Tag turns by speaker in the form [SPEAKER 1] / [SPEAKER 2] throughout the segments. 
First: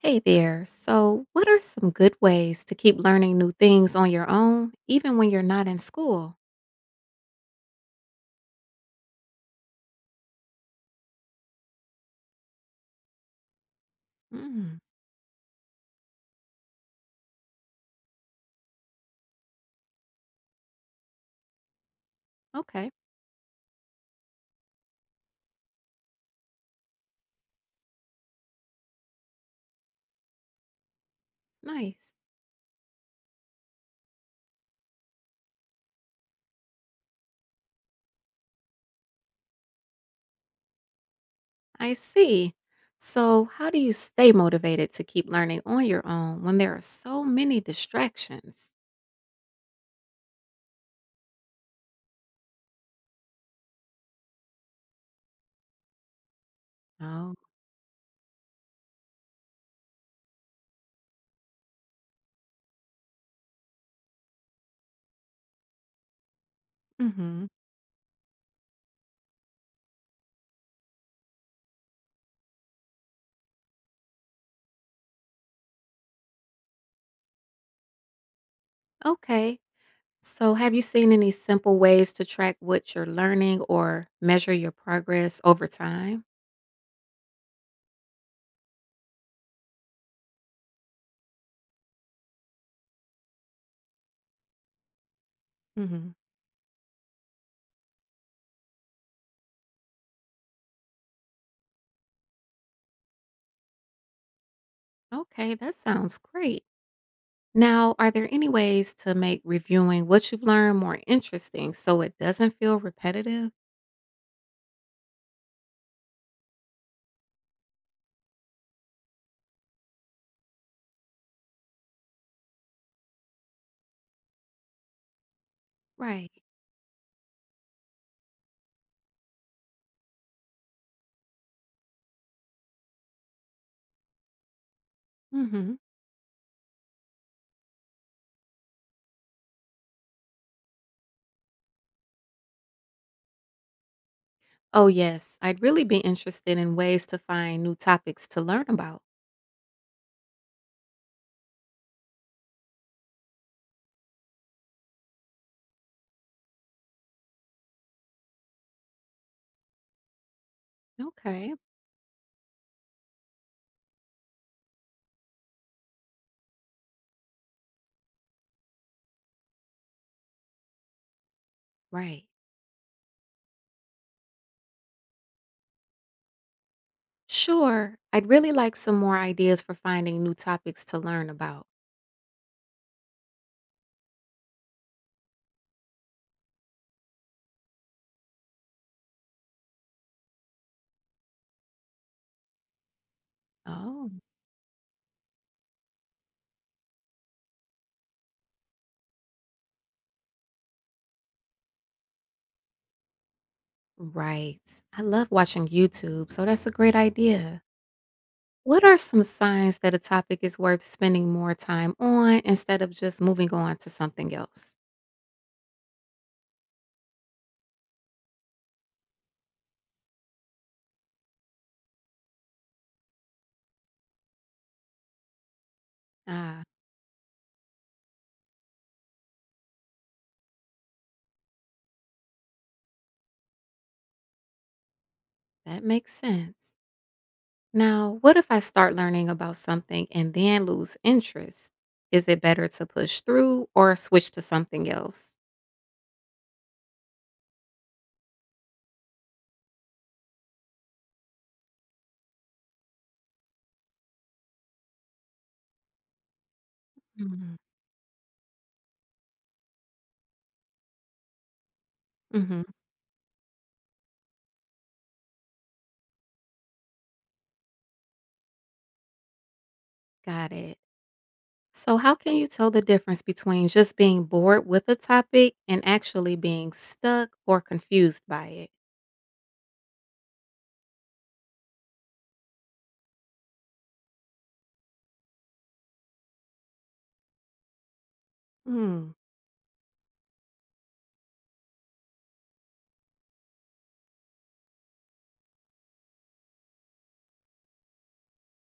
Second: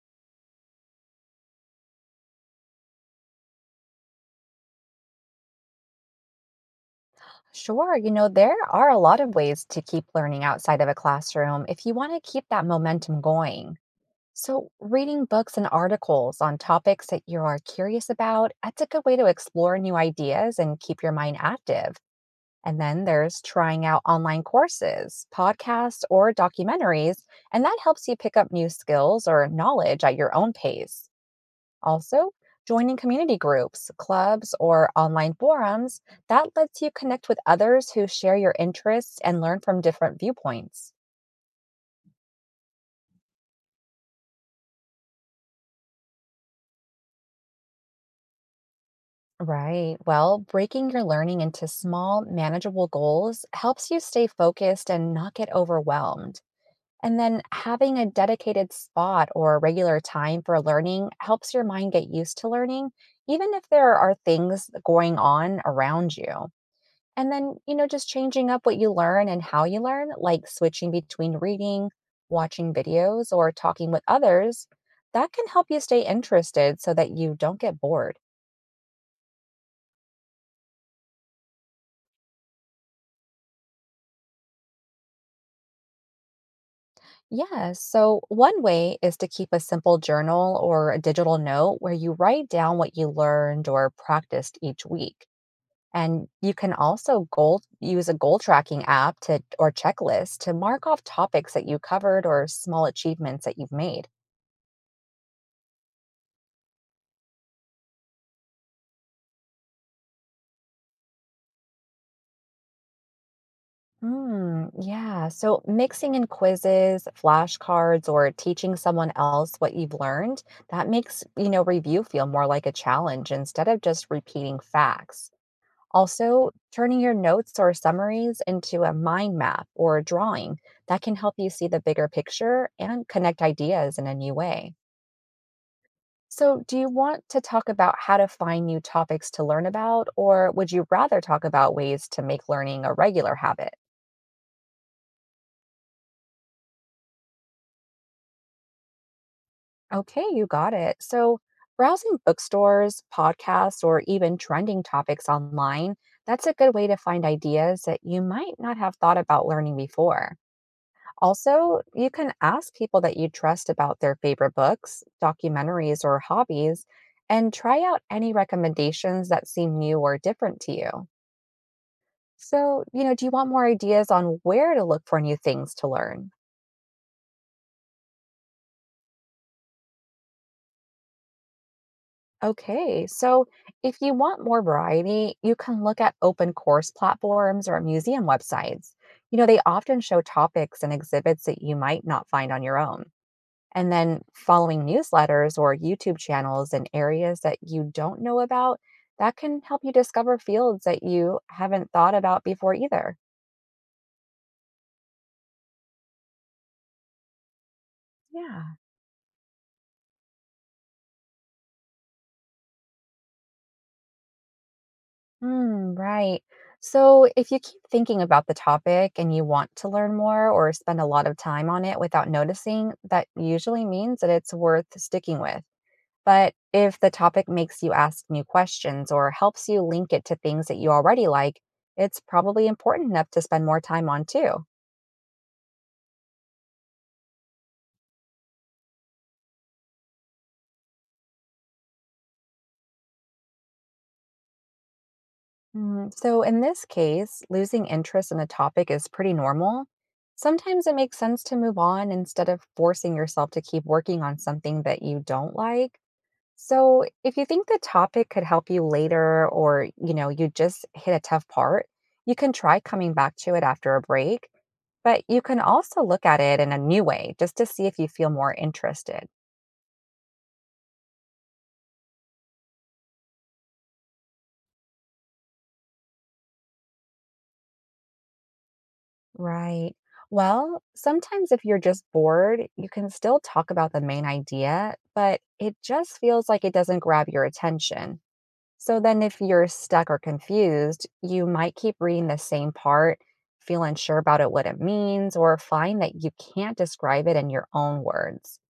[SPEAKER 1] Hey there. So, what are some good ways to keep learning new things on your own, even when you're not in school?
[SPEAKER 2] Sure, there are a lot of ways to keep learning outside of a classroom if you want to keep that momentum going. So,
[SPEAKER 1] Mm,
[SPEAKER 2] reading books and articles on topics that you are curious about, that's a good way to explore new ideas and keep your mind active. And
[SPEAKER 1] okay,
[SPEAKER 2] then there's trying out online courses, podcasts, or documentaries, and that helps you pick up new skills or knowledge at your own pace.
[SPEAKER 1] nice.
[SPEAKER 2] Also, joining community groups, clubs, or online forums, that lets you connect with others who share your interests and learn from different viewpoints.
[SPEAKER 1] I see. So, how do you stay motivated to keep learning on your own when there are so many distractions?
[SPEAKER 2] Right. Well, breaking your learning into small, manageable goals helps you stay focused and not get overwhelmed. And
[SPEAKER 1] Oh,
[SPEAKER 2] then having a dedicated spot or regular time for learning helps your mind get used to learning, even if there are things going on around you. And
[SPEAKER 1] mm-hmm.
[SPEAKER 2] then, just changing up what you learn and how you learn, like switching between reading, watching videos, or talking with others, that can help you stay interested so that you don't get bored.
[SPEAKER 1] Okay. So, have you seen any simple ways to track what you're learning or measure your progress over time?
[SPEAKER 2] Yes. So one way is to keep a simple journal or a digital note where you write down what you learned or practiced each week.
[SPEAKER 1] Hmm.
[SPEAKER 2] And you can also goal use a goal tracking app to or checklist to mark off topics that you covered or small achievements that you've made.
[SPEAKER 1] Okay, that sounds great. Now, are there any ways to make reviewing what you've learned more interesting so it doesn't feel repetitive?
[SPEAKER 2] Mm, yeah. So mixing in quizzes, flashcards, or teaching someone else what you've learned, that makes, review feel more like a challenge instead of just repeating facts.
[SPEAKER 1] Right.
[SPEAKER 2] Also, turning your notes or summaries into a mind map or a drawing that can help you see the bigger picture and connect ideas in a new way.
[SPEAKER 1] Hmm.
[SPEAKER 2] So, do you want to talk about how to find new topics to learn about, or would you rather talk about ways to make learning a regular habit?
[SPEAKER 1] Oh, yes, I'd really be interested in ways to find new topics to learn about.
[SPEAKER 2] Okay, you got it. So, browsing bookstores, podcasts, or even trending topics online, that's a good way to find ideas that you might not have thought about learning before.
[SPEAKER 1] Okay.
[SPEAKER 2] Also, you can ask people that you trust about their favorite books, documentaries, or hobbies, and try out any recommendations that seem new or different to you.
[SPEAKER 1] Right.
[SPEAKER 2] So, do you want more ideas on where to look for new things to learn?
[SPEAKER 1] Sure, I'd really like some more ideas for finding new topics to learn about.
[SPEAKER 2] Okay, so if you want more variety, you can look at open course platforms or museum websites. You know, they often show topics and exhibits that you might not find on your own. And
[SPEAKER 1] Oh.
[SPEAKER 2] then following newsletters or YouTube channels in areas that you don't know about, that can help you discover fields that you haven't thought about before either.
[SPEAKER 1] Right. I love watching YouTube, so that's a great idea.
[SPEAKER 2] Yeah.
[SPEAKER 1] What are some signs that a topic is worth spending more time on instead of just moving on to something else?
[SPEAKER 2] Mm, right. So, if you keep thinking about the topic and you want to learn more or spend a lot of time on it without noticing, that usually means that it's worth sticking with. But
[SPEAKER 1] Ah.
[SPEAKER 2] if the topic makes you ask new questions or helps you link it to things that you already like, it's probably important enough to spend more time on too.
[SPEAKER 1] That makes sense. Now, what if I start learning about something and then lose interest? Is it better to push through or switch to something else?
[SPEAKER 2] So, in this case, losing interest in a topic is pretty normal. Sometimes it makes sense to move on instead of forcing yourself to keep working on something that you don't like. So, if you
[SPEAKER 1] Mm-hmm.
[SPEAKER 2] think the topic could help you later or, you just hit a tough part, you can
[SPEAKER 1] Hmm.
[SPEAKER 2] try coming back to it after a break, but you can also look at it in a new way just to see if you feel more interested.
[SPEAKER 1] Got it. So, how can you tell the difference between just being bored with a topic and actually being stuck or confused by it?
[SPEAKER 2] Right. Well, sometimes if you're just bored, you can still talk about the main idea, but it just feels like it doesn't grab your attention. So
[SPEAKER 1] Mm.
[SPEAKER 2] then, if you're stuck or confused, you might keep reading the same part, feel unsure about it, what it means, or find that you can't describe it in your own words.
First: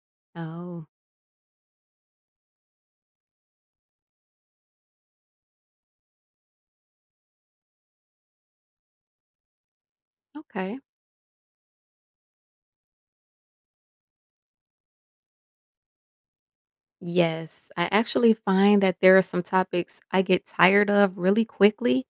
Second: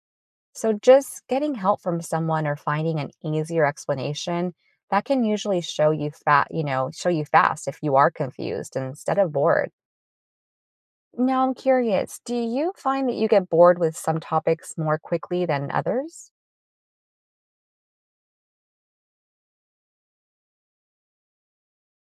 [SPEAKER 2] So,
[SPEAKER 1] Oh,
[SPEAKER 2] just getting help from someone or finding an easier explanation that can usually show you show you fast if you are confused instead of bored.
[SPEAKER 1] okay.
[SPEAKER 2] Now, I'm curious, do you find that you get bored with some topics more quickly than others?
[SPEAKER 1] Yes, I actually find that there are some topics I get tired of really quickly,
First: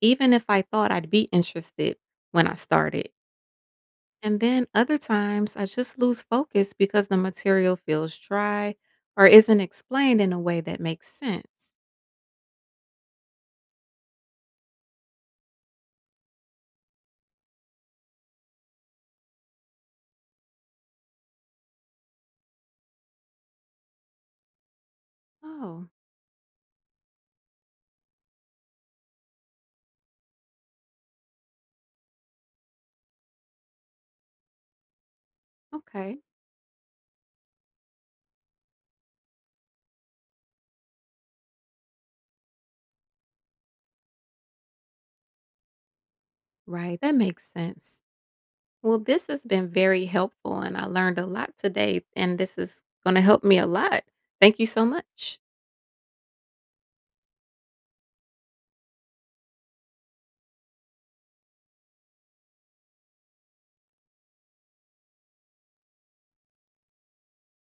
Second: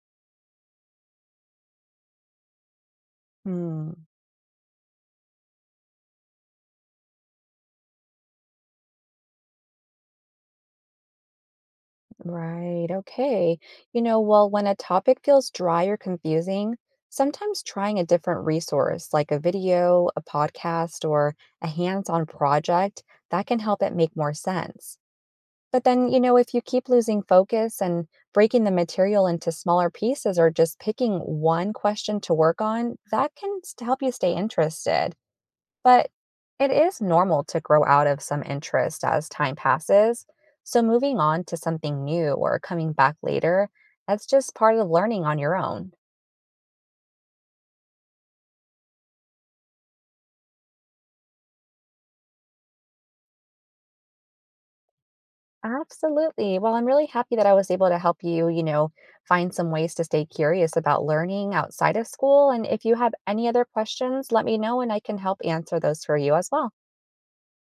[SPEAKER 1] even if I thought I'd be interested when I started.
[SPEAKER 2] Hmm.
[SPEAKER 1] And then other times I just lose focus because the material feels dry or isn't explained in a way that makes sense.
[SPEAKER 2] Right. Okay. Well, when a topic feels dry or confusing, sometimes trying a different resource like a video, a podcast, or a hands on project that can help it make more sense. But
[SPEAKER 1] Oh,
[SPEAKER 2] then, if you keep losing focus and breaking the material into smaller pieces or just picking one question to work on, that can help you stay interested. But
[SPEAKER 1] okay.
[SPEAKER 2] it is normal to grow out of some interest as time passes. So moving on to something new or coming back later, that's just part of learning on your own.
[SPEAKER 1] Right. That makes sense. Well, this has been very helpful and I learned a lot today, and this is going to help me a lot. Thank you so much.
[SPEAKER 2] Absolutely. Well, I'm really happy that I was able to help you, find some ways to stay curious about learning outside of school. And if you have any other questions, let me know and I can help answer those for you as well.